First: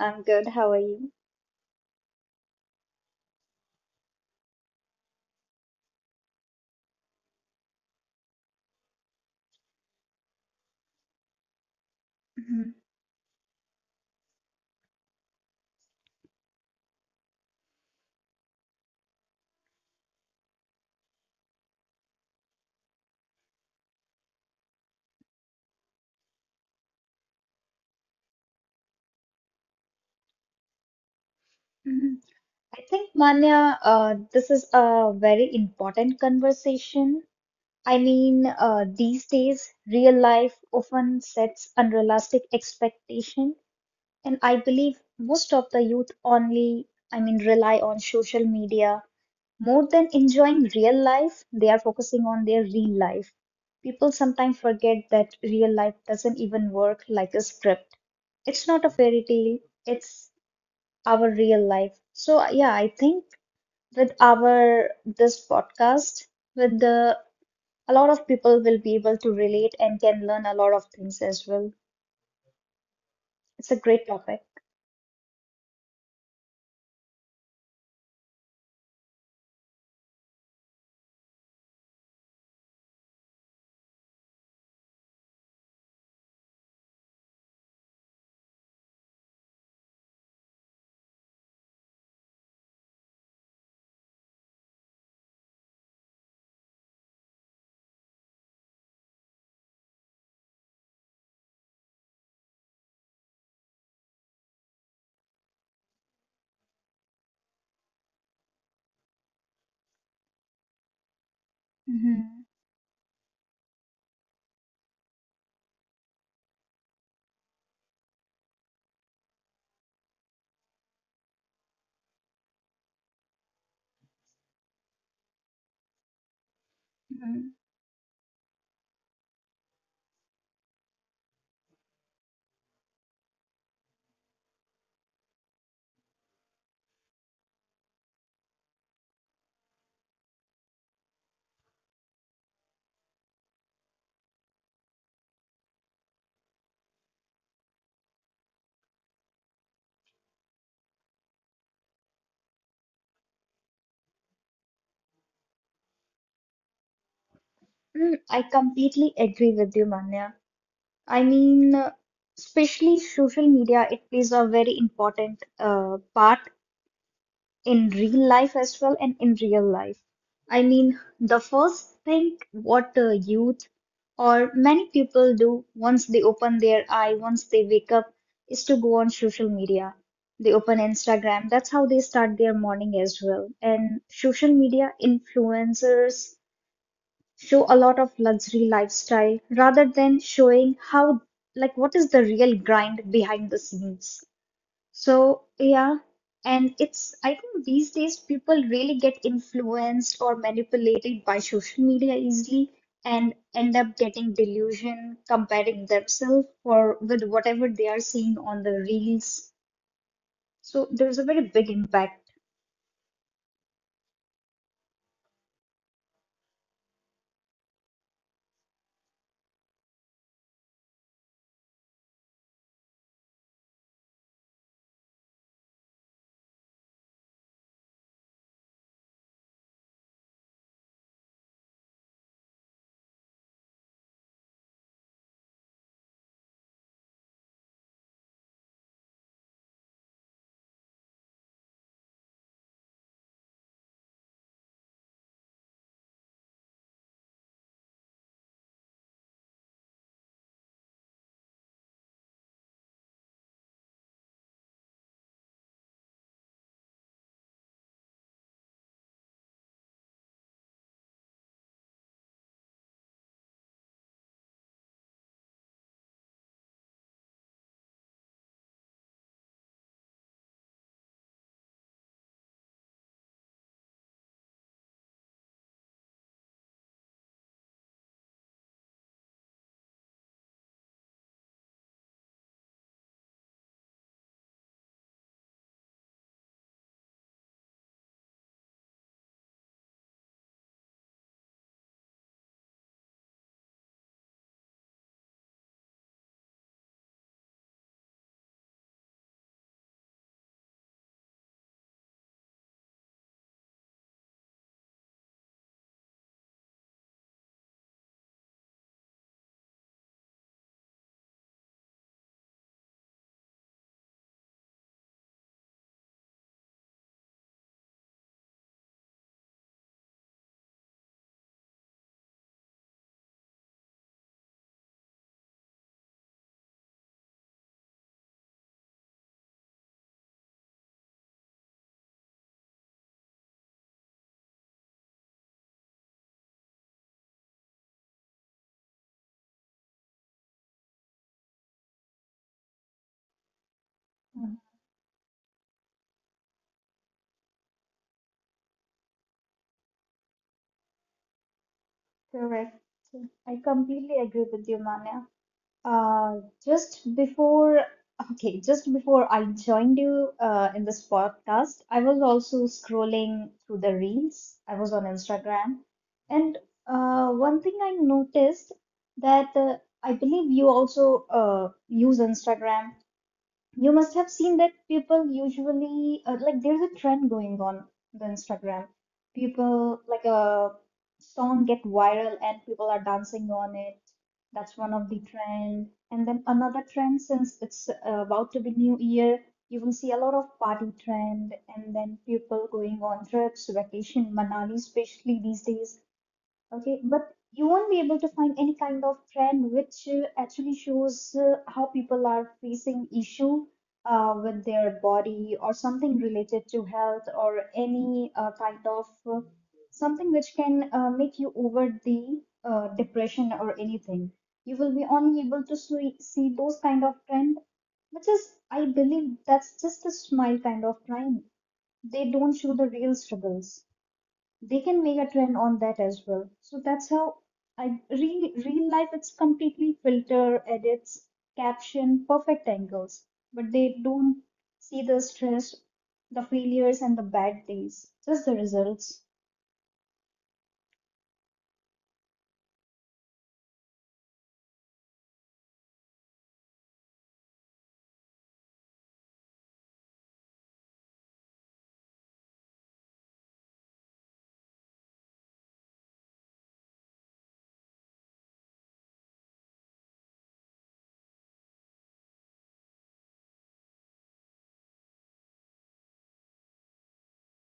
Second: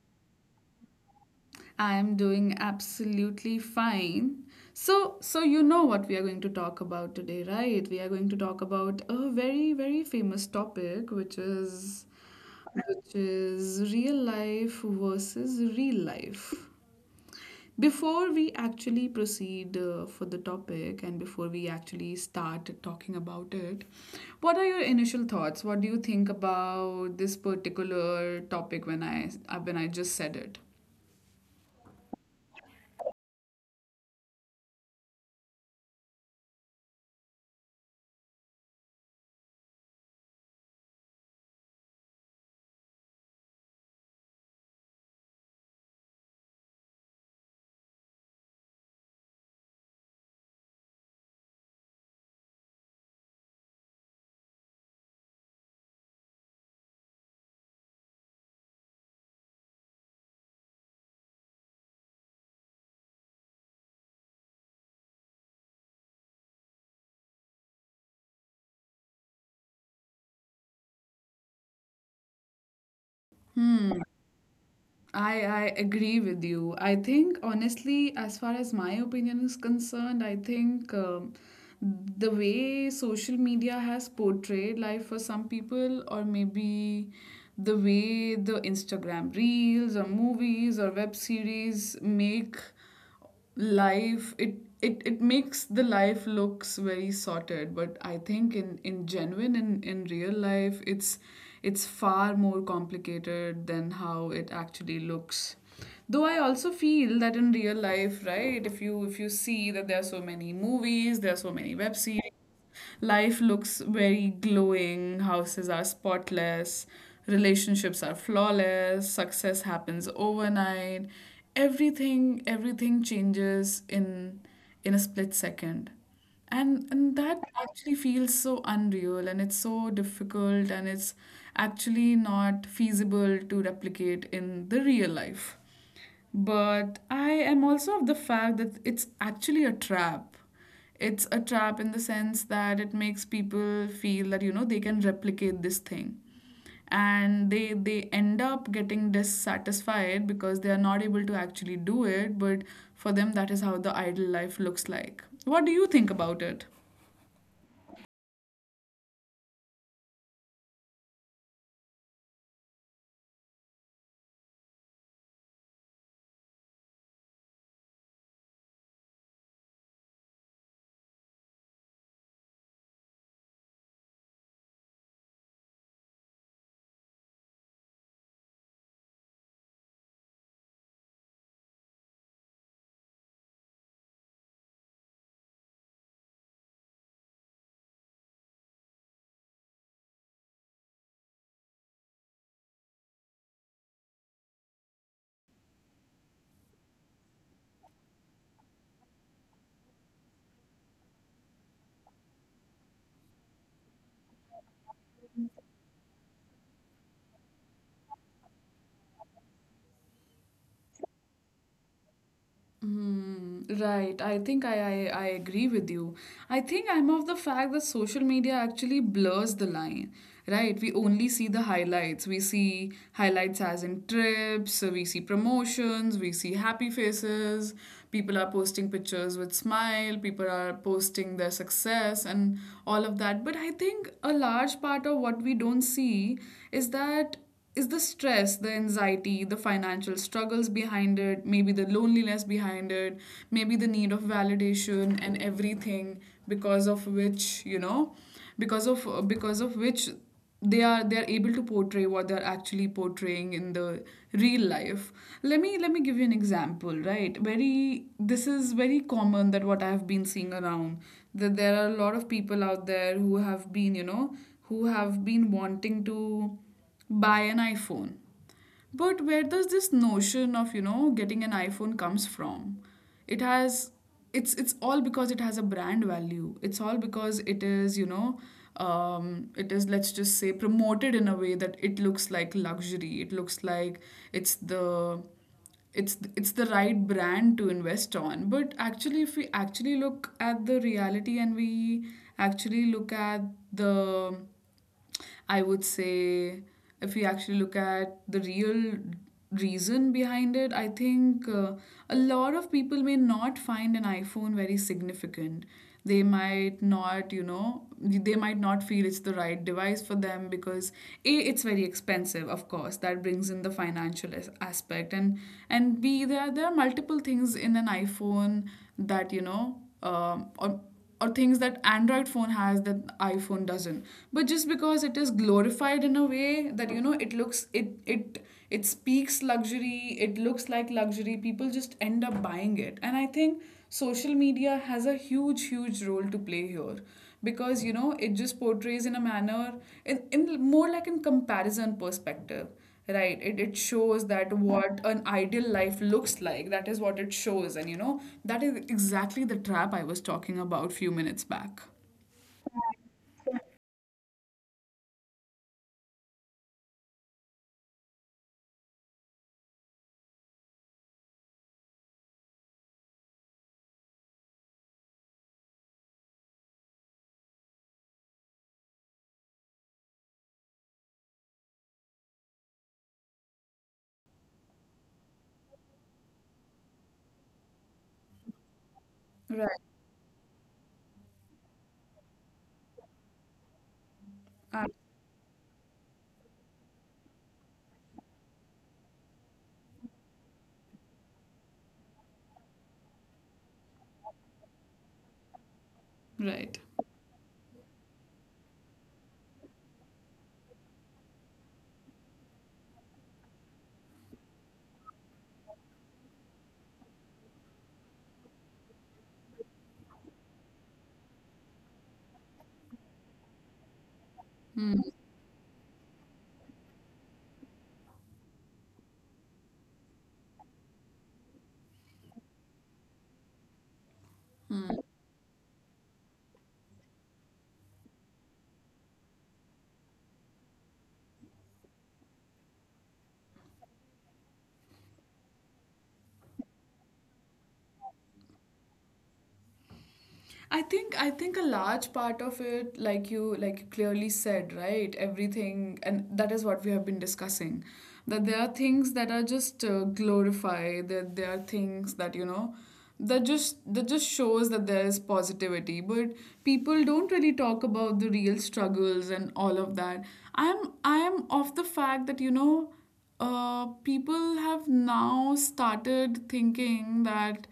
I'm good. How are you? I am doing absolutely fine. So, you know what we are going to talk about today, right? We are going to talk about a very, very famous topic, which is, Mhm, real life versus real life. Before we actually proceed for the topic, and before we actually start talking about it, what are your initial thoughts? What do you think about this particular topic when I just said it? mhm. I think, Manya, this is a very important conversation. These days, real life often sets unrealistic expectation, and I believe most of the youth only, rely on social media more than enjoying real life. They are focusing on their real life. People sometimes forget that real life doesn't even work like a script. It's not a fairy tale. It's our real life. So yeah, I think with our this podcast, with the a lot of people will be able to relate and can learn a lot of things as well. It's a Hmm. great topic. I agree with you. I think, honestly, as far as my opinion is concerned, I think the way social media has portrayed life for some people, or maybe the way the Instagram reels, or movies, or web series make life it it it makes the life looks very sorted. But I think in genuine in real life, it's far more complicated than how it actually looks. Though I also feel that in real life, right, if you see that there are so many movies, there are so many web series. Mhm. Life looks very glowing, houses are spotless, relationships are flawless, success happens overnight. Everything changes in a split second. And that Mhm. actually feels so unreal, and it's so difficult, and it's actually not feasible to replicate in the real life. But I am also of the fact that it's actually a trap. It's a trap in the sense that it makes people feel that they can replicate this thing. And they end up getting dissatisfied because they are not able to actually do it, but for them, that is how the ideal life looks like. What do you think about it? I completely agree with you, Manya. I mean, uh, especially social media, it plays a very important part in real life as well and in real life. I mean, the first thing what youth or many people do once they open their eye, once they wake up, is to go on social media. They open Instagram. That's how they start their morning as well. And social media influencers show a lot of luxury lifestyle rather than showing how, like, what is the real grind behind the scenes. So, yeah, I think these days people really get influenced or manipulated by social media easily and end up getting delusion, comparing themselves or with whatever they are seeing on the reels. So, there's a very big impact. Hmm, right. I think I agree with you. I think I'm of the fact that social media actually blurs the line, right? We only see the highlights. We see highlights as in trips, we see promotions, we see happy faces. People are posting pictures with smile, people are posting their success, and all of that. But I think a large part of what we don't see is that is the stress, the anxiety, the financial struggles behind it, maybe the loneliness behind it, maybe the need of validation, and everything because of which, you know, because of which they are able to portray what they're actually portraying in the real life. Let me give you an example, right? very This is very common, that what I have been seeing around, that there are a lot of people out there who have been wanting to buy an iPhone. But where does this notion of getting an iPhone comes from? It has it's all because it has a brand value. It's all because it is let's just say promoted in a way that it looks like luxury. It looks like it's the it's the right brand to invest on. But actually, if we actually look at the reality, and we actually look at the I would say, if we actually look at the real reason behind it, I think a lot of people may not find an iPhone very significant. They might not feel it's the right device for them, because A, it's very expensive, of course. That brings in the financial aspect. And B, there are multiple things in an iPhone that or things that android phone has that iphone doesn't. But just because it is glorified in a way that it speaks luxury, it looks like luxury, people just end up buying it. And I think social media has a huge, huge role to play here, because it just portrays in a manner, in, more like in comparison perspective. Right, it shows that Mhm. what an ideal life looks like. That is what it shows. And that is exactly the trap I was talking about few minutes back. Correct. I completely agree with you, Manya. Uh, just before, okay, just before I joined you in this podcast, I was also scrolling through the reels. I was on Instagram, and one thing I noticed that I believe you also use Instagram. You must have seen that people usually like there's a trend going on the Instagram. Right. People like a song get viral and people are dancing on it. That's Uh, one of the trend. And then another trend since it's about to be new year, you will see a lot of party trend and then people going on trips, vacation, Manali especially these days. right. Okay, but you won't be able to find any kind of trend which actually shows how people are facing issue with their body or something related to health or any uh, something which can make you over the depression or anything. You will be only able to see those kind of trend, which is, I believe, that's just a smile kind of trend. They don't show the real struggles they can make a trend on that as well. So that's how I real life it's completely filter, edits, caption, perfect angles, but they don't see the stress, the failures and the bad days, just the results. I think a large part of it, like you clearly said, right? Everything, and that is what we have been discussing. That there are things that are just glorified. That there are things that just shows that there is positivity. But people don't really talk about the real struggles and all of that. I'm I am of the fact that people have now started thinking that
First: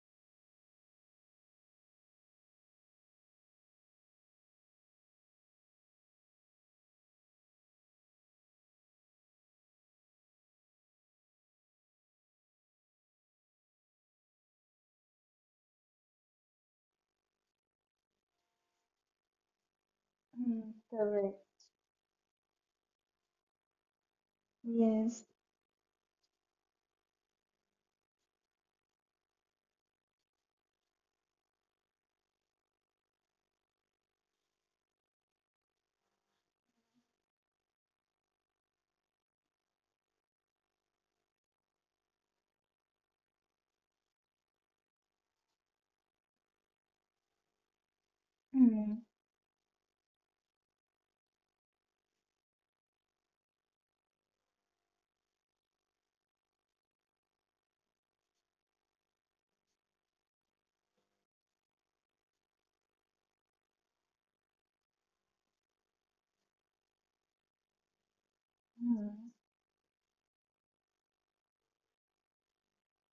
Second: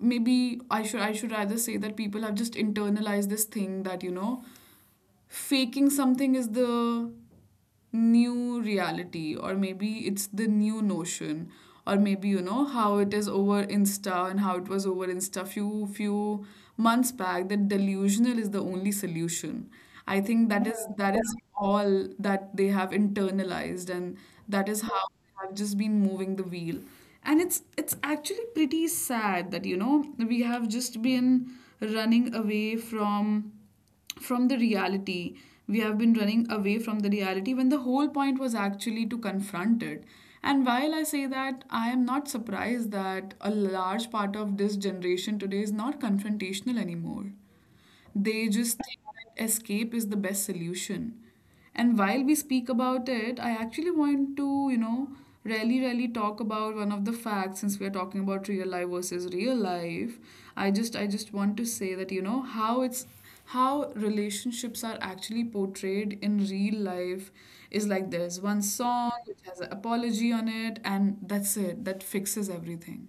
maybe I should rather say that people have just internalized this thing, that faking something is the new reality, or maybe it's the new notion, or maybe you know how it is over insta, and how it was over insta few months back, that delusional is the only solution. I think Hmm. That Correct. is all that they have internalized, and that is how Yes. they have just been moving the wheel. And it's actually pretty sad that we have just been running away from the reality. We have been running away from the reality when the whole point was actually to confront it. And while I say that, I am not surprised that a large part of this generation today is not confrontational anymore. They just think Hmm. that escape is the best solution. And while we speak about it, I actually want to really, really talk about one of the facts, since we are talking about real life versus real life. I just want to say that how it's how relationships are actually portrayed in real life is like there's one Hmm. song which has an apology on it, and that's it. That fixes everything.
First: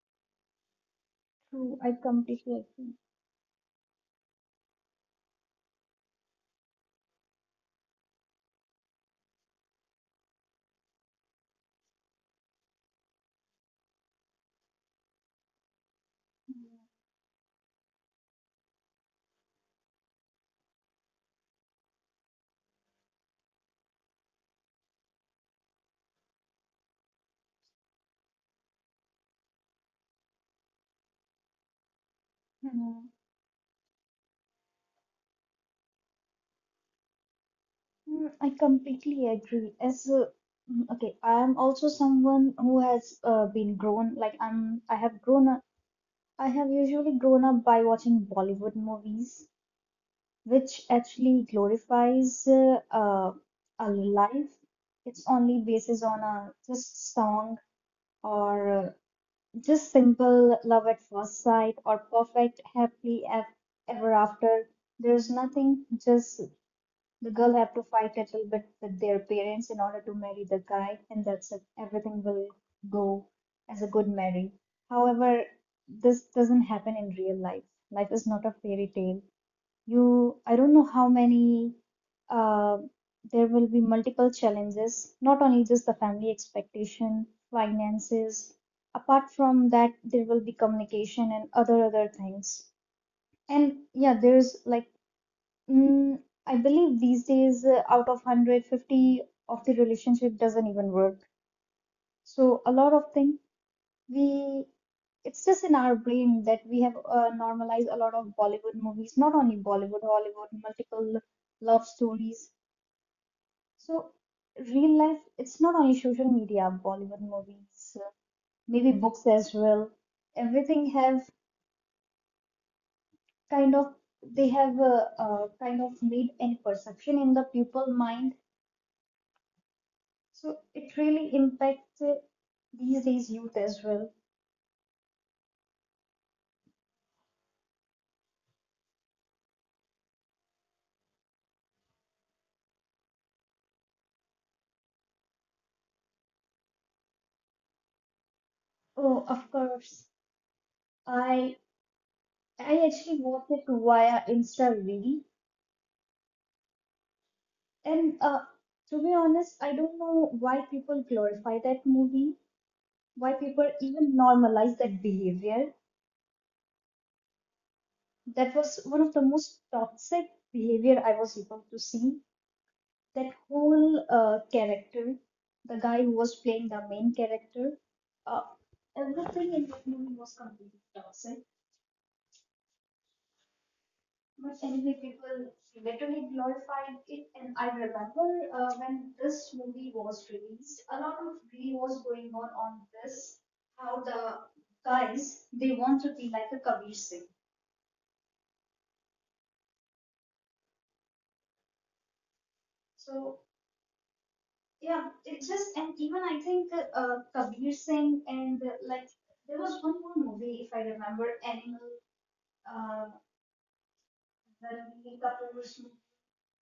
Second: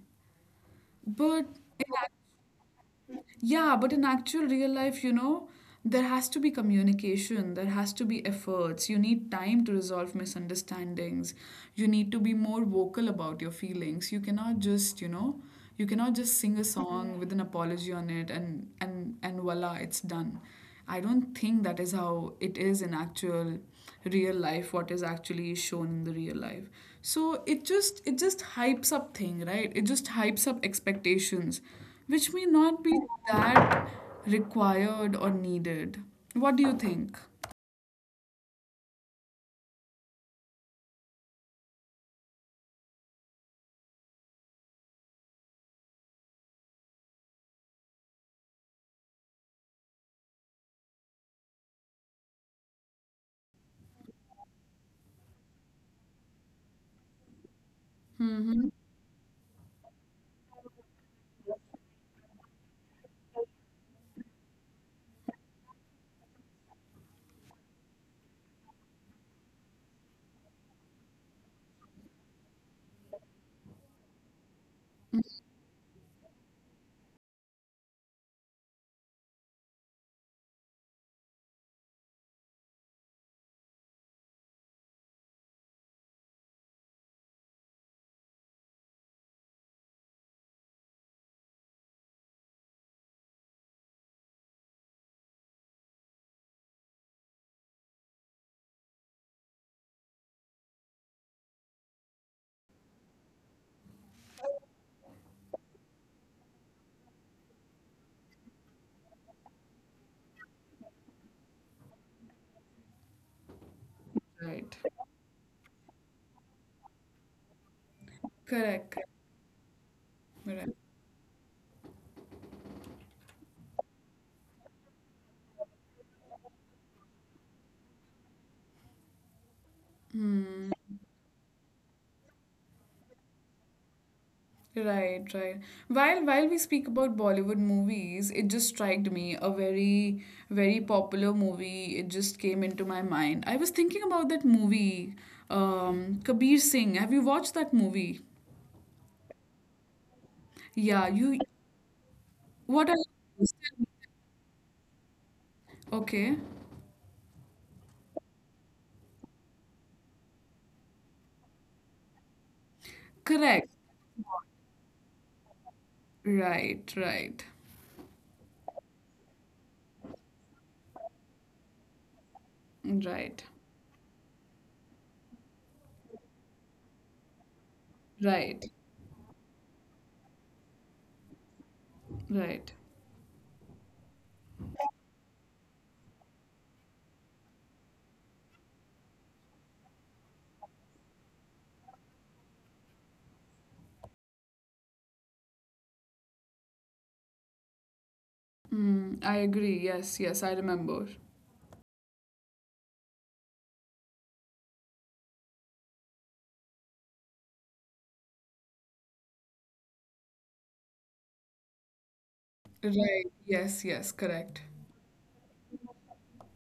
But True, in I completely agree. yeah, but in actual real life there has to be communication, there has to be efforts. You need time to resolve misunderstandings. You need to be more vocal about your feelings. You cannot just sing a song with an apology on it, and voila, it's done. I don't think that is how it is in actual real life, what is actually shown in the real life. So it just hypes up thing, right? It just hypes up expectations which may not be Hmm. that required or needed. What do you think? Hmm, I completely agree. Okay, I am also someone who has been grown like I have grown I have usually grown up by watching Bollywood movies, which actually glorifies a life. It's only basis on a just song or just simple love at first sight or perfect ever after. There's nothing just the girl have to fight a little bit with their parents in order to marry the guy, and that's it. Everything will go as a good marriage. However, this doesn't happen in real life. Life is not a fairy tale. I don't know how many uh, there will be multiple challenges, not only just the family expectation, finances. Apart from that, there will be communication and other things. And yeah, there's like Mm, I believe these days, out of 150 of the relationship doesn't even work. So a lot of things we it's just in our brain that we have normalized a lot of Bollywood movies, not only Bollywood, Hollywood, multiple love stories. So Right. real life, it's not only social media, Bollywood movies, maybe Correct. books as well. Correct. Everything have kind of they have kind of made any perception in the people mind. So it really impacts these days youth as well. Right, right. While we speak about Bollywood movies, it just struck me a very, very popular movie. It just came into my mind. I was thinking about that movie, Kabir Singh. Have you watched that movie? Oh, of course. Yeah, you. I I What are actually watched it via Insta Reel, okay? and to be honest, I don't know why people glorify that movie, why Correct. people even normalize that behavior. Right, right, That was one of the most toxic behavior I was able to see. right, That whole character, the guy who was playing the main character, uh, right, everything in that movie was completely toxic. right. But anyway, people literally glorified it, and I remember when this movie was released, a lot of glee was going on this. How the guys they want to be like a Kabir Singh. Mm, I agree. Yes, yes, I remember. So yeah, it just and even I think Kabir Singh and like there was one more movie if I remember, Animal. Uh, Right. Yes, yes, correct. the Kapoor's.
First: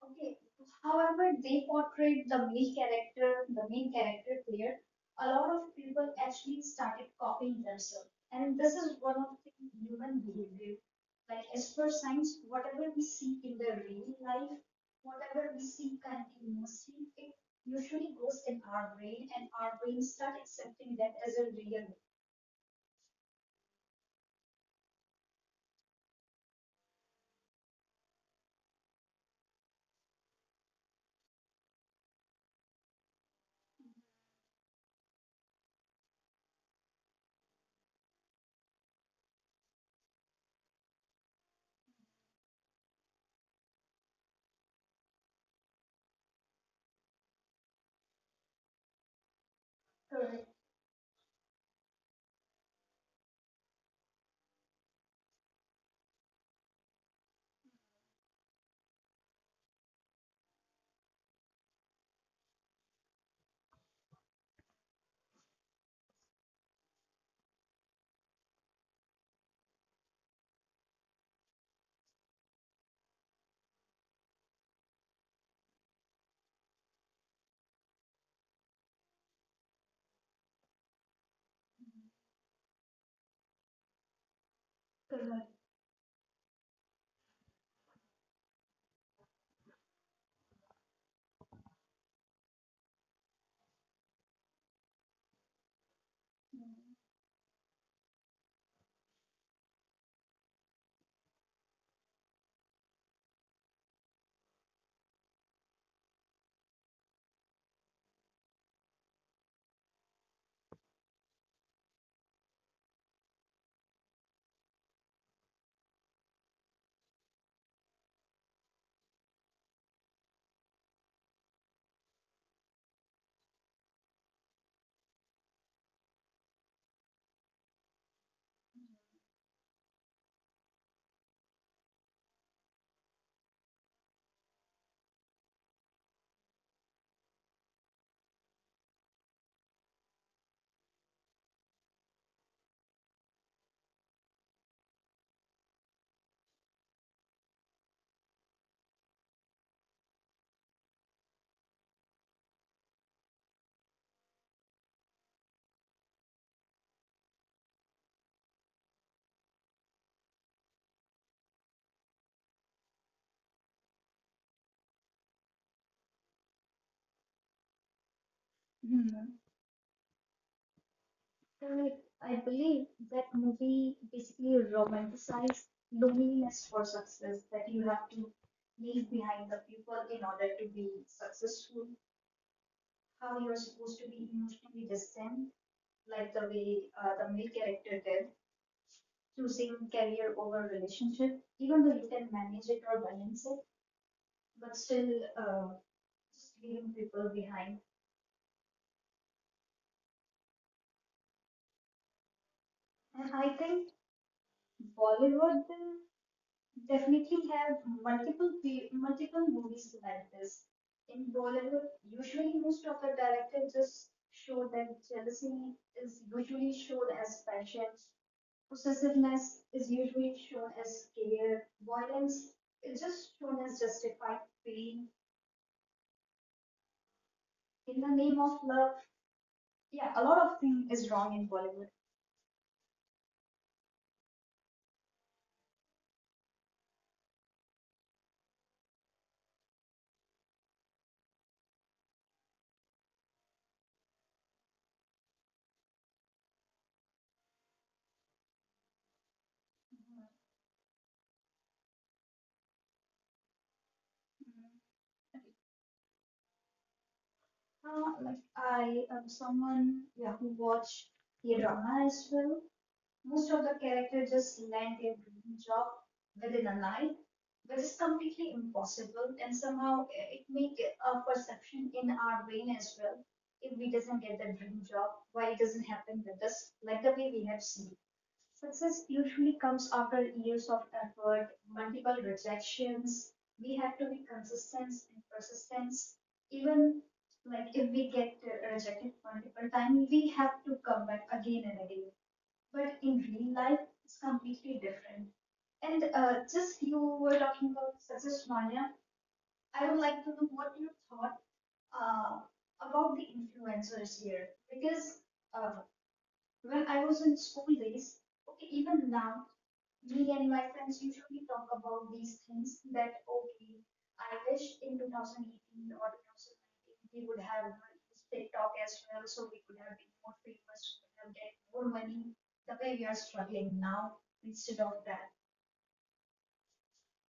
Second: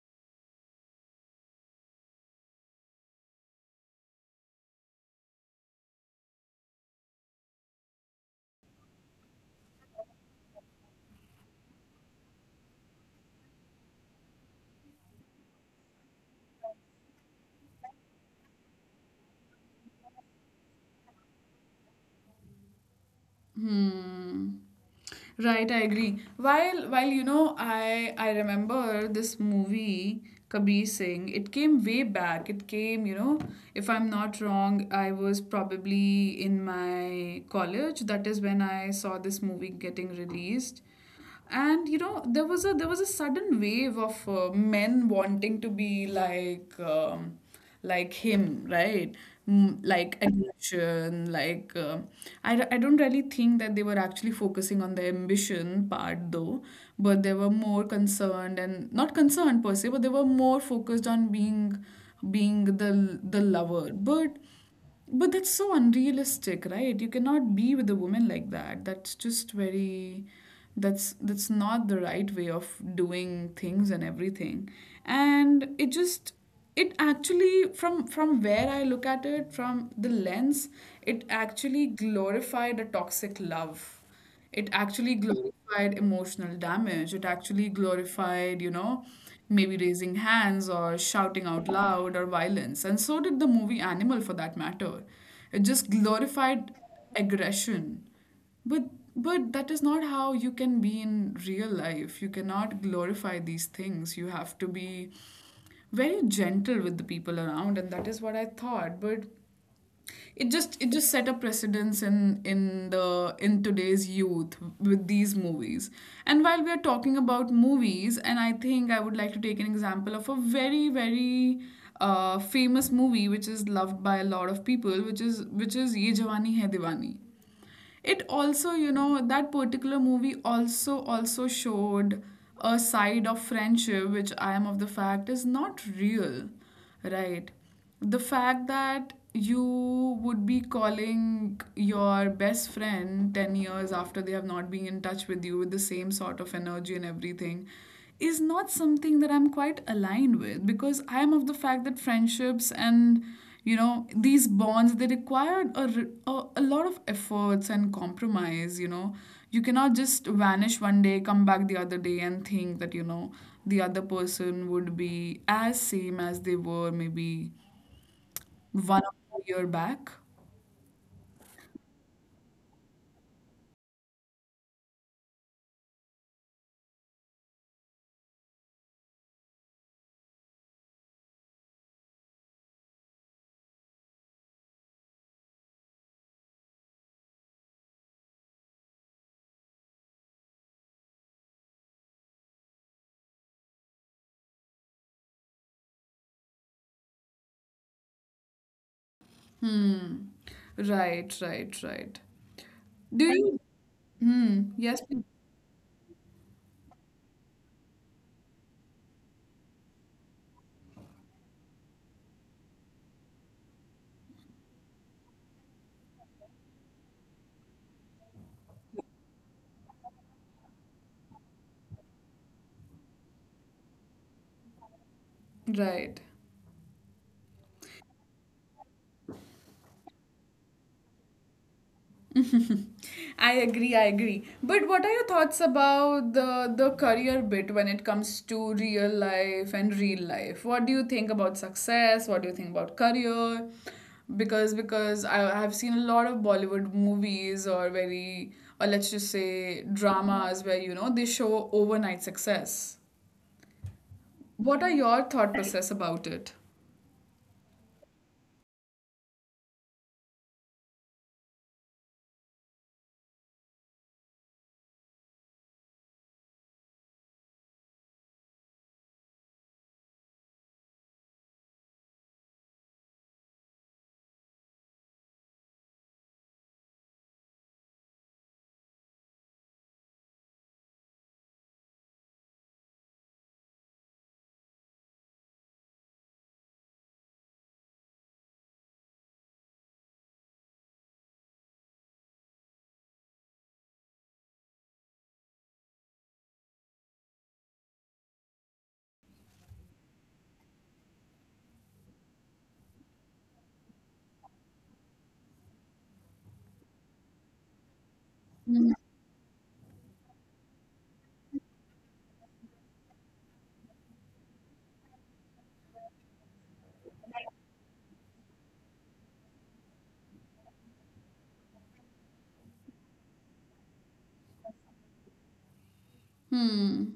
Okay. However, they portrayed the male character, the main character there. A lot of people actually started copying themselves, and this is one of the human behavior. Like as per science, whatever we see in the real life, whatever we see continuously, it usually goes in our brain, and our brain start accepting that as a real. Hmm. Right, I agree. While I remember this movie Kabir Singh. It came way back. It came, if I'm not wrong, I was probably in my college. That is when I saw this movie getting released, and there was a sudden wave of men wanting to be like him, right? Mm, like Correct. ambition, like I don't really think that they were actually focusing on the ambition part, though. But they were more concerned, and not concerned per se, but they were more focused on being the lover. But that's so unrealistic, right? You cannot be with a woman like that. That's just very. That's not the right way of doing things and everything. And it actually, from where I look at it, from the lens, it actually glorified a toxic love. It actually glorified emotional damage. It actually glorified, maybe raising hands or shouting out loud or violence. And so did the movie Animal for that matter. It just Correct. glorified aggression. But that is not how you can be in real life. You cannot glorify these things. You have to be very gentle with the people around, and that is what I thought. But it just set a precedence in today's youth with these movies. And while we are talking about movies, and I think I would like to take an example of a very very famous movie which is loved by a lot of people, which is Ye Jawani Hai Diwani. It also, you know, that particular movie also showed a side of friendship which I am of the fact is not real, right? The fact that you would be calling your best friend 10 years after they have not been in touch with you with the same sort of energy and everything is not something that I'm quite aligned with, because I am of the fact that friendships and, you know, these bonds, they require a a lot of efforts and compromise, you know. You cannot just vanish one day, come back the other day, and think that, you know, the other person would be as same as they were maybe 1 or 2 year back. So I believe that movie basically romanticized loneliness for success, that you have to leave behind the people in order to be successful, how you're supposed to be emotionally distant, like the way the male character did, choosing career over relationship, even though you can manage it or balance it, but still uh, just leaving people behind. Right, right, right. And Do I you— think yes, please. Bollywood definitely have multiple movies like this. In Bollywood, usually most of the directors just show that jealousy is usually shown as passion, possessiveness is usually shown as care, violence is just shown as justified pain Right. in the name of love. Yeah, a lot of thing is wrong in Bollywood. I agree, I agree. But what are your thoughts about the career bit when it comes to real life and real life? What do you think about success? What do you think about career? Because I have seen a lot of Bollywood movies, or very— or let's just say dramas where, you know, they show overnight success. What are your thought process about it? Like I am someone yeah, who watch the drama as well. Most of the characters just land their dream job within a life, which is completely impossible, and somehow it makes a perception in our brain as well. If we doesn't get the dream job, why it doesn't happen with us, like the way we have seen. Success usually comes after years of effort, multiple rejections. We have to be consistent and persistent. Even like if we get rejected multiple times, we have to come back again and again but in real life it's completely different. And just you were talking about success, Manya. I would like to know what you thought uh, about the influencers here because uh, when I was in school days, okay, even now me and my friends usually talk about these things that okay, I wish in 2018 or 2019 we would have used TikTok as well, so we could have been more famous, we could have get more money the way we are struggling now instead of that. Hmm.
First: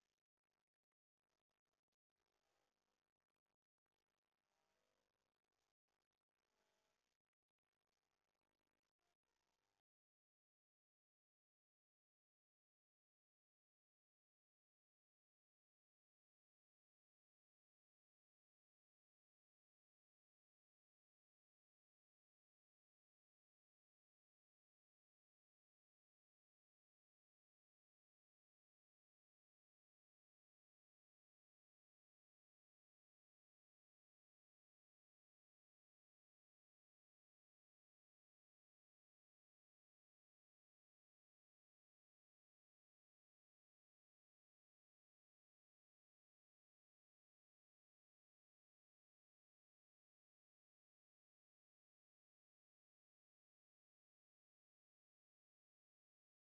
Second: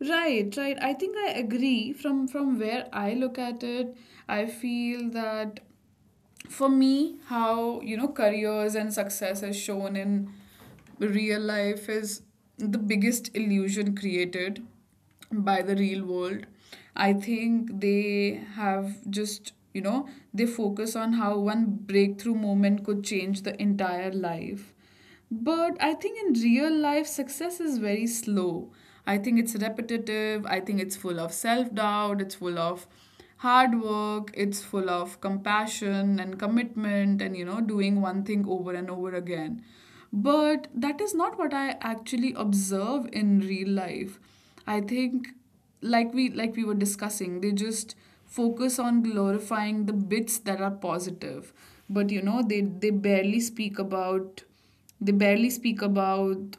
Right, right. I think I agree. From where I look at it, I feel that, for me, how, you know, careers and success is shown in real life is the biggest illusion created by the real world. I think they have just, you know, they focus on how one breakthrough moment could change the entire life, but I think in real life, success is very slow. I think it's repetitive. I think it's full of self doubt. It's full of hard work. It's full of compassion and commitment and, you know, doing one thing over and over again. But that is not what I actually observe in real life. I think, like we were discussing, they just focus on glorifying the bits that are positive, but, you know, they barely speak about— they barely speak about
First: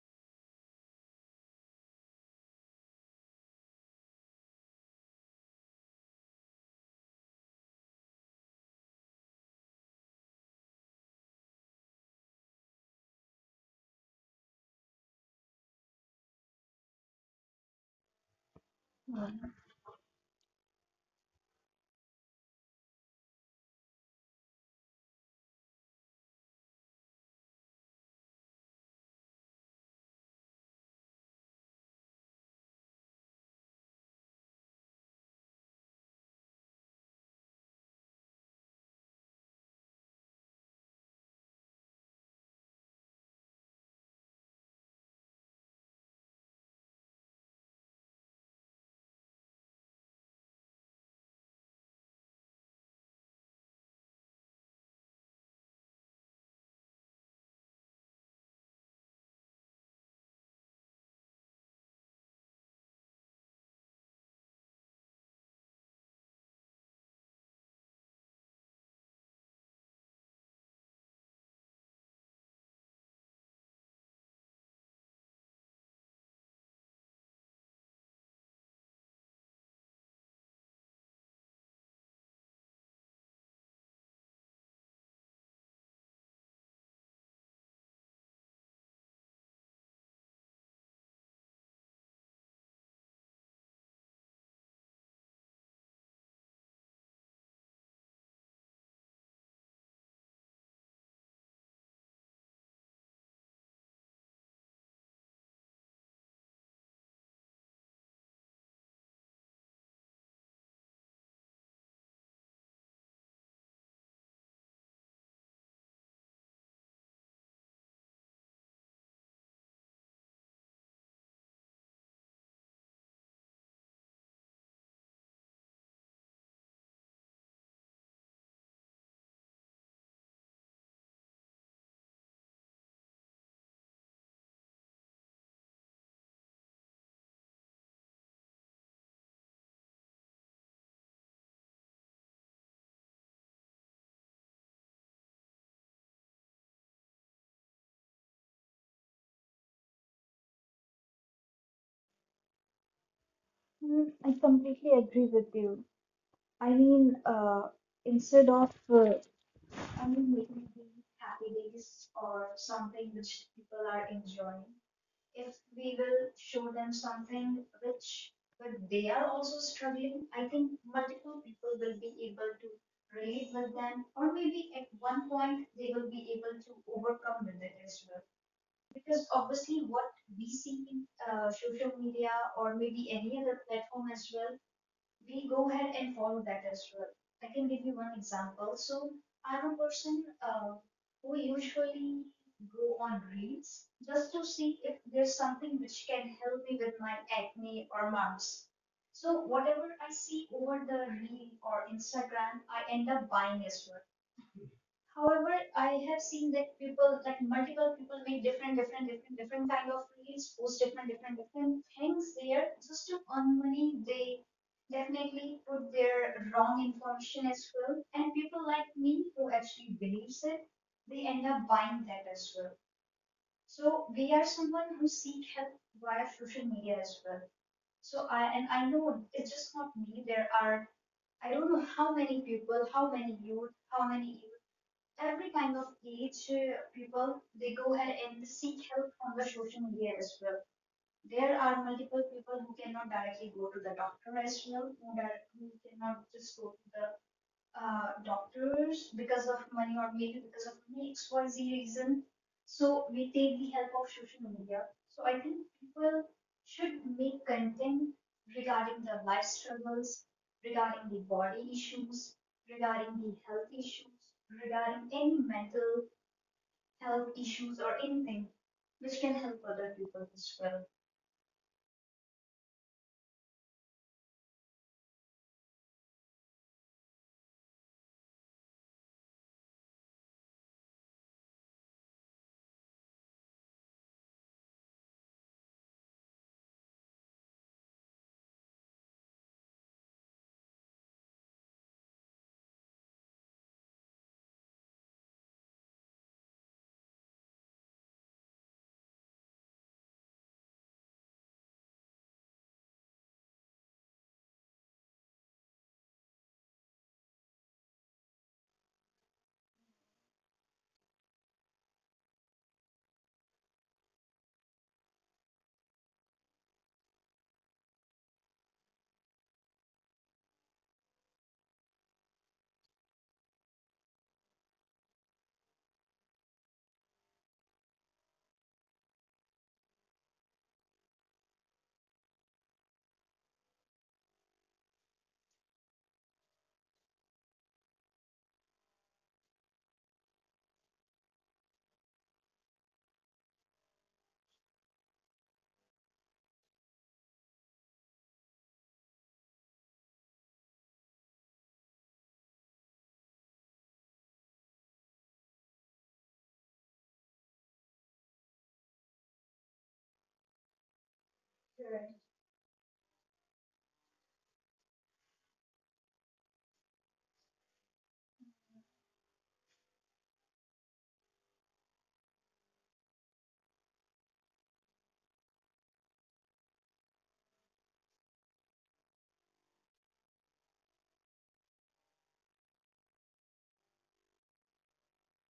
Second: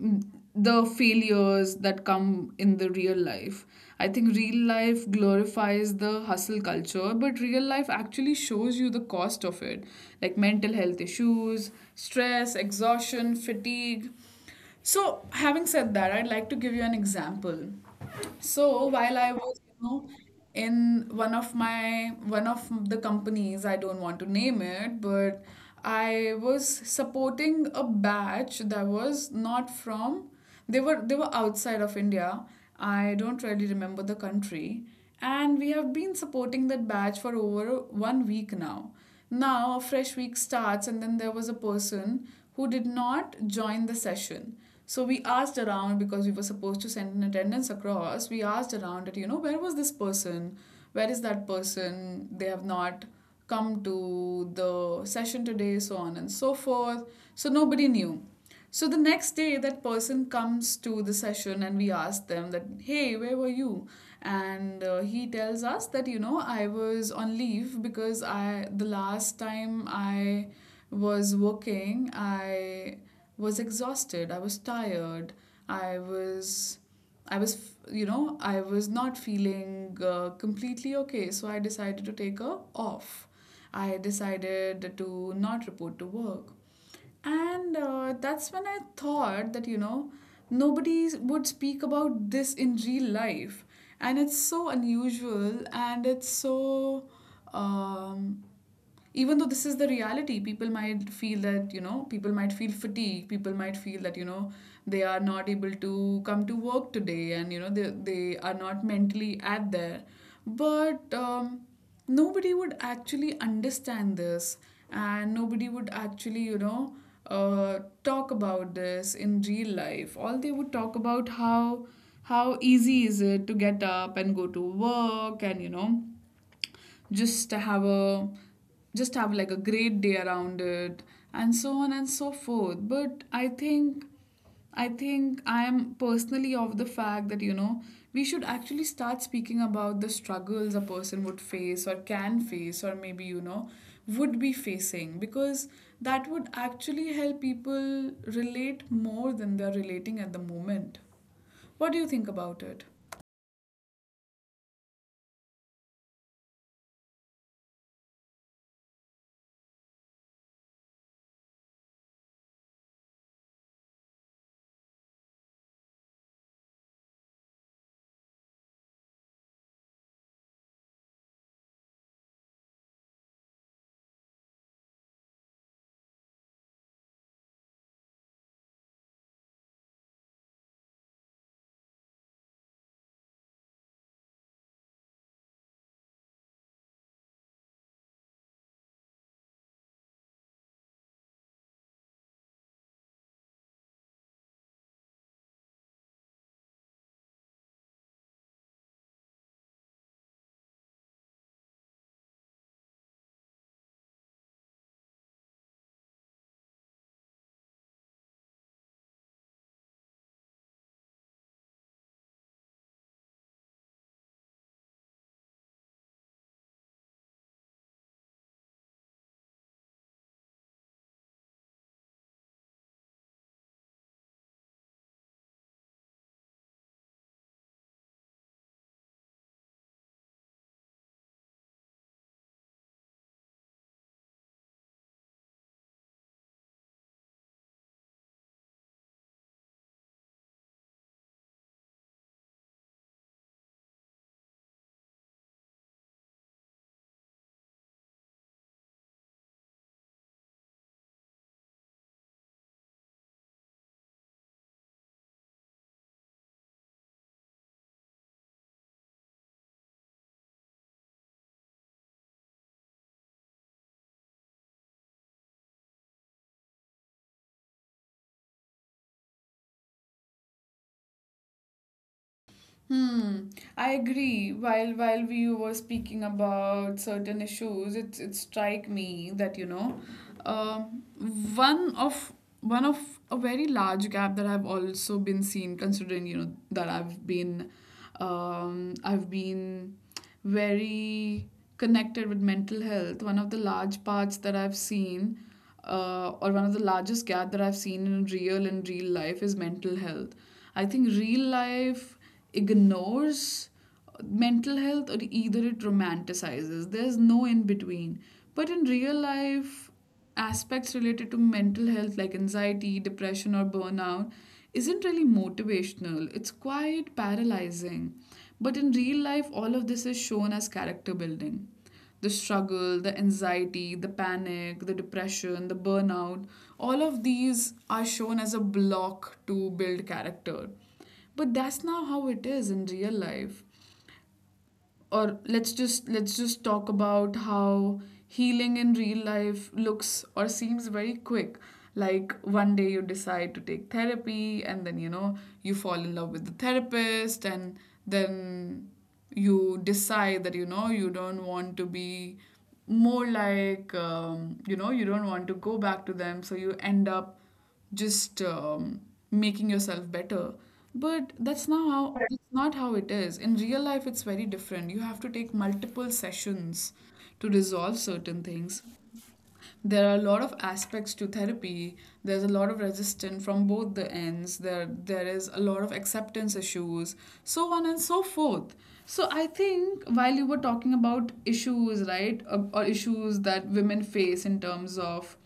mm, the failures that come in the real life. I think real life glorifies the hustle culture, but real life actually shows you the cost of it, like mental health issues, stress, exhaustion, fatigue. So, having said that, I'd like to give you an example. So while I Hmm, was, you know, in one of my— one of the companies, I don't want to name it, but I was supporting a batch that was not from— they were outside of India. I don't really remember the country. And we have been supporting that batch for over 1 week now. Now a fresh week starts, and then there was a person who did not join the session. So we asked around, because we were supposed to send an attendance across. We asked around that, you know, where was this person? Where is that person? They have not come to the session today, so on and so forth. So nobody knew. So the next day, that person comes to the session and we ask them that, hey, where were you? And he tells us that, you know, I was on leave because I— the last time I was working, I was exhausted, I was tired, I was— I was, you know, I was not feeling completely okay, so I decided to take a off. I decided to not report to work. And that's when I thought that, you know, nobody would speak about this in real life. And it's so unusual and it's so um, even though this is the reality, people might feel that, you know, people might feel fatigued, people might feel that, you know, they are not able to come to work today, and, you know, they are not mentally at there, but nobody would actually understand this, and nobody would actually, you know, uh, talk about this in real life. All they would talk about how easy is it to get up and go to work and, you know, just have a just have like a great day around it and so on and so forth. But I think, I think I am personally of the fact that, you know, we should actually start speaking about the struggles a person would face or can face or maybe, you know, would be facing, because that would actually help people relate more than they're relating at the moment. What do you think about it? Hmm, I completely agree with you. I mean, instead of I mean, making the happy days or something which people are enjoying. If we will show them something which, but they are also struggling, I think multiple people will be able to relate with them, or maybe at one point they will be able to overcome with it as well. Because obviously, what we see in social media or maybe any other platform as well we go ahead and follow that as well. I can give you one example. So I'm a person who usually go on reels just to see if there's something which can help me with my acne or marks. So whatever I see over the reel or Instagram, I end up buying as well. However, I have seen that people, that multiple people make different, different kind of reels, post different, different things there just to earn money. They definitely put their wrong information as well. And people like me who actually believes it, they end up buying that as well. So we are someone who seek help via social media as well. So I and I know it's just not me. There are I don't know how many people, how many youth, how many every kind of age people they go ahead and seek help from the social media as well there are multiple people who cannot directly go to the doctor as well who cannot just go to the doctors because of money or maybe because of any XYZ reason. So we take the help of social media. So I think people should make content regarding their life struggles, regarding the body issues, regarding the health issues, regarding any mental health issues or anything which can help other people as well. Hmm, I agree. While we were speaking about certain issues, it strike me that, you know, um, one of— one of a very large gap that I've also been seen considering, you know, that I've been very connected with mental health. One of the large parts that I've seen, or one of the largest gap that I've seen in real and real life is mental health. I think real life ignores mental health or either it romanticizes. There's no in between. But in real life, aspects related to mental health like anxiety, depression, or burnout isn't really motivational. It's quite paralyzing. But in real life, all of this is shown as character building. The struggle, the anxiety, the panic, the depression, the burnout, all of these are shown as a block to build character. But that's not how it is in real life. Or let's just— let's just talk about how healing in real life looks or seems very quick, like one day you decide to take therapy and then, you know, you fall in love with the therapist, and then you decide that, you know, you don't want to be more like— you know, you don't want to go back to them, so you end up just making yourself better. But that's not Correct. how that's not how it is in real life. It's very different. You have to take multiple sessions to resolve certain things. There are a lot of aspects to therapy. There's a lot of resistance from both the ends. There is a lot of acceptance issues, so on and so forth. So I think, while you were talking about issues, right, or issues that women face in terms of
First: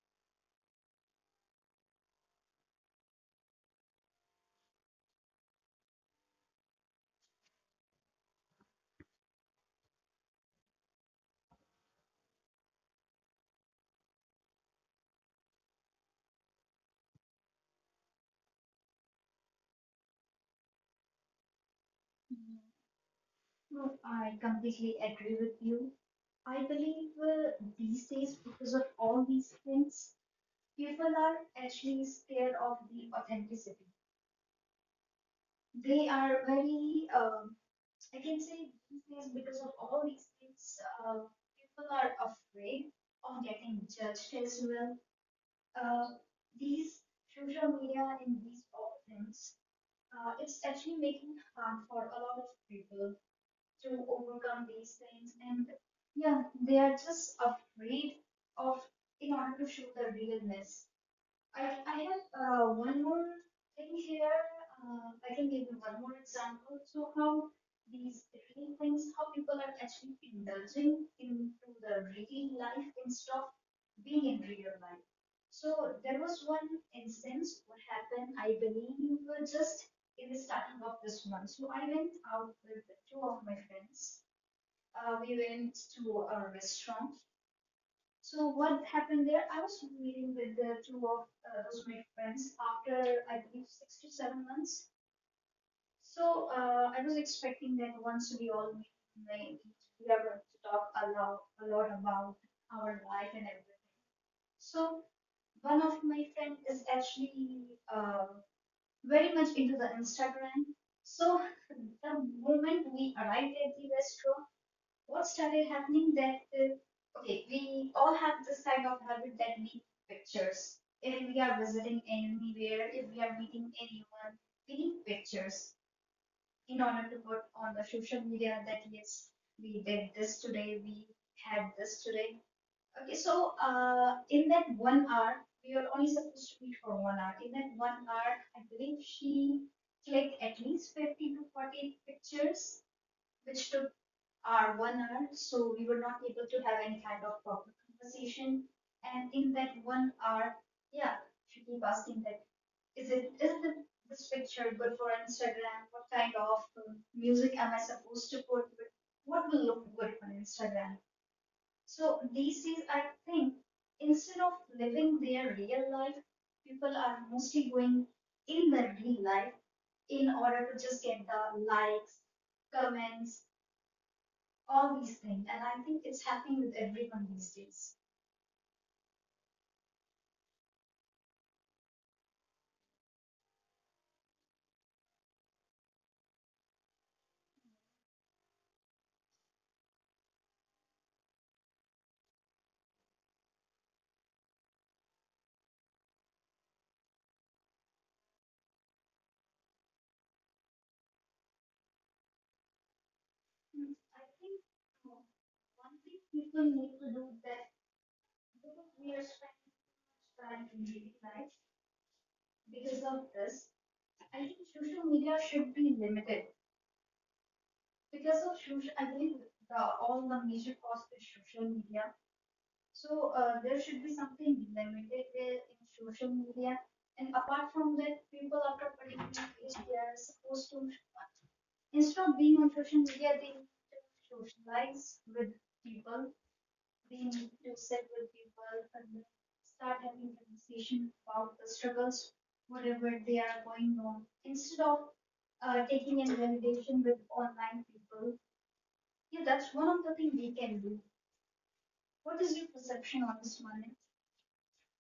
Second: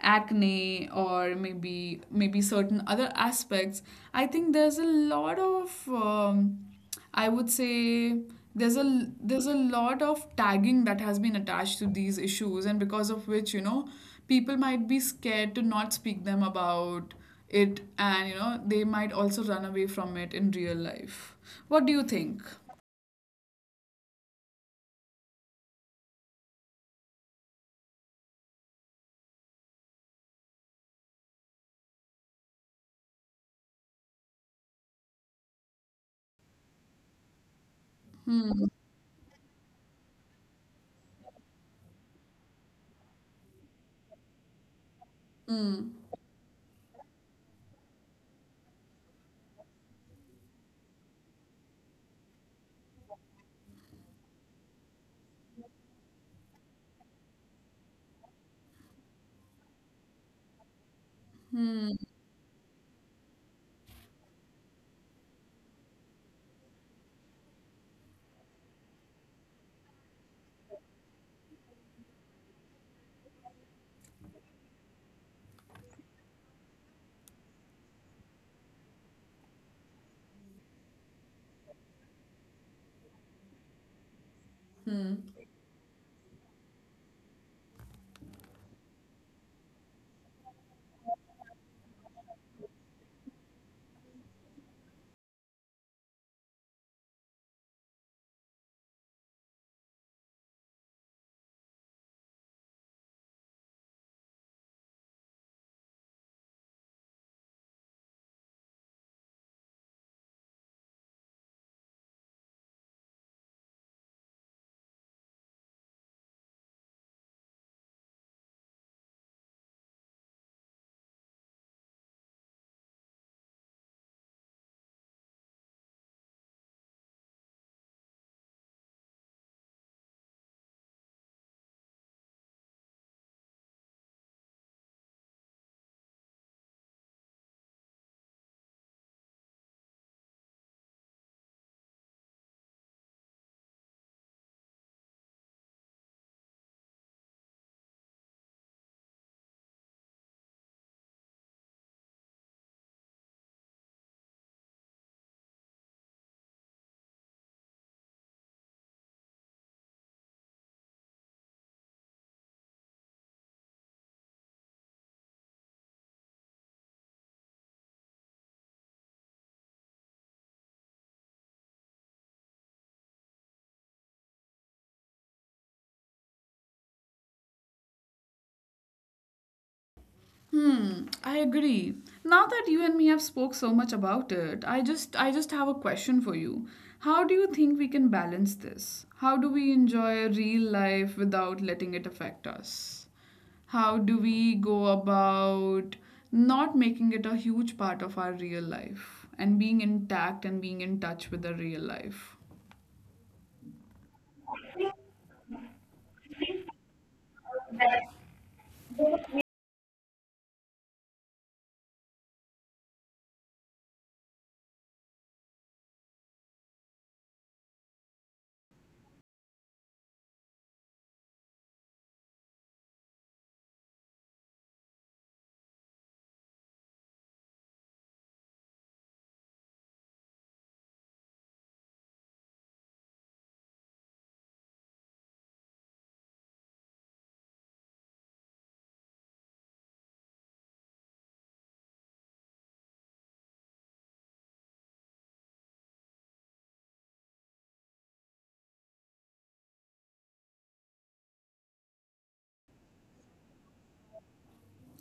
acne or maybe certain other aspects, I think there's a lot of I would say there's a lot of tagging that has been attached to these issues, and because of which, you know, people might be scared to not speak them about it, and, you know, they might also run away from it in real life. What do you think? No, I completely agree with you. I believe these days, because of all these things, people are actually scared of the authenticity. They are very, I can say, these days, because of all these things, uh, people are afraid of getting judged as well. Uh, these social media and these all things, it's actually making harm for a lot of people to overcome these things. And yeah, they are just afraid of, in order to show their realness. I have one more thing here. I can give you one more example. So how these reading things, how people are actually indulging into the reading life instead of being in real life. So there was one instance what happened. I believe we were just in the starting of this month. So I went out with two of my friends. We went to a restaurant. So what happened there, I was meeting with the two of those my friends after I believe 6 to 7 months. So I was expecting that once we all meet, may- we are going to talk a lot about our life and everything. So one of my friend is actually uh, very much into the Instagram. So the moment we arrived at the restaurant, what started happening that okay, we all have this kind of habit that we take pictures. If we are visiting anywhere, if we are meeting anyone, we need pictures in order to put on the social media that yes, we did this today, we had this today. Okay, so in that 1 hour, we were only supposed to meet for 1 hour. In that 1 hour, I believe she clicked at least 50 to 40 pictures, which took our 1 hour, so we were not able to have any kind of proper conversation. And in that 1 hour, yeah, she keep asking that, is it, this picture good for Instagram? What kind of music am I supposed to put? What will look good on Instagram? So these days, I think instead of living their real life, people are mostly going in the real life in order to just get the likes, comments, all these things, and I think it's happening with everyone these days. Hmm, I agree. Now that you and me have spoke so much about it, I just have a question for you. How do you think we can balance this? How do we enjoy real life without letting it affect us? How do we go about not making it a huge part of our real life and being intact and being in touch with the real life? Hmm. I think uh, one thing people need to do, that we are spending so much time in daily life. Because of this, I think social media should be limited. Because of social, I think the, all the major cost is social media. So there should be something limited there in social media. And apart from that, people after particular age, they are supposed to, instead of being on social media, they need to socialize with people. They need to sit with people and start having conversation about the struggles, whatever they are going on. Instead of taking in validation with online people, yeah, that's one of the things we can do. What is your perception on this, Manik?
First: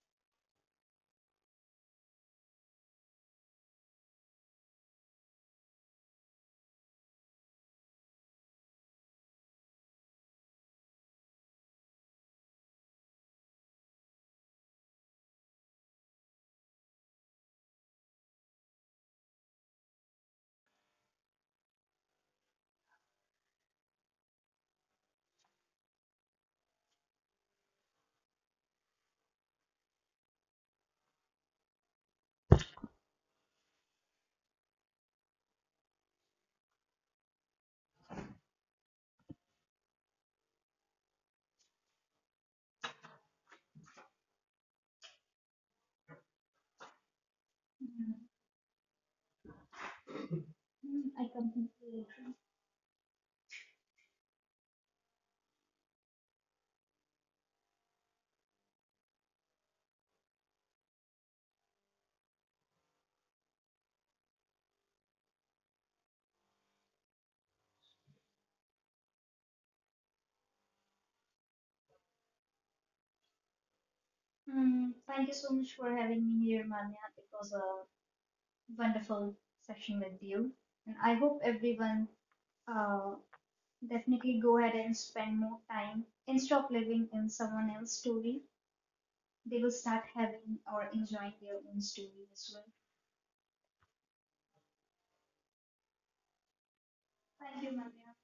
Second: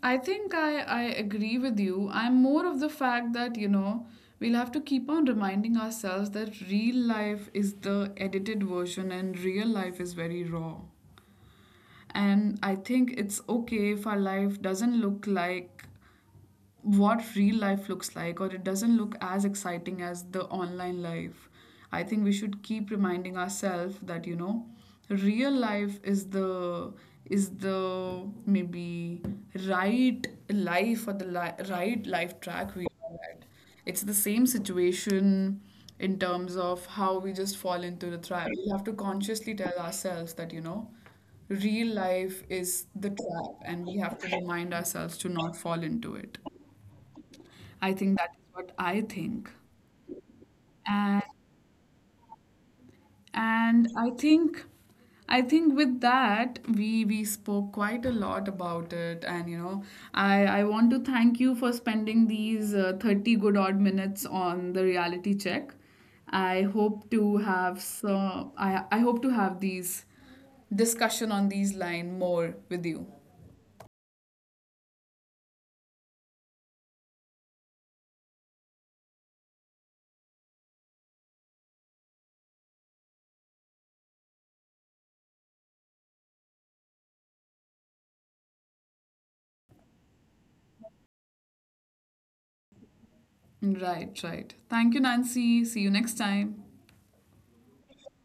I think I agree with you. I'm more of the fact that, you know, we'll have to keep on reminding ourselves that real life is the edited version and real life is very raw. And I think it's okay if our life doesn't look like what real life looks like, or it doesn't look as exciting as the online life. I think we should keep reminding ourselves that, you know, real life is the maybe right life or the right life track we are at. It's the same situation in terms of how we just fall into the trap. We have to consciously tell ourselves that, you know, real life is the trap, and we have to remind ourselves to not fall into it. I think Mm-hmm. that is what I think. Mm, And I completely agree. and I think, with that, we spoke quite a lot about it, and, you know, I want to thank you for spending these 30 good odd minutes on the reality check. I hope to have— so I hope to have these discussion on these line more with you. Mm, thank you so much for having me here, Manya. It was a wonderful session with you, and I hope everyone uh, definitely go ahead and spend more time and stop living in someone else's story. They will start having or enjoying their own story as well. Right, right. Thank you, Nancy. See you next time. Thank you, Manya.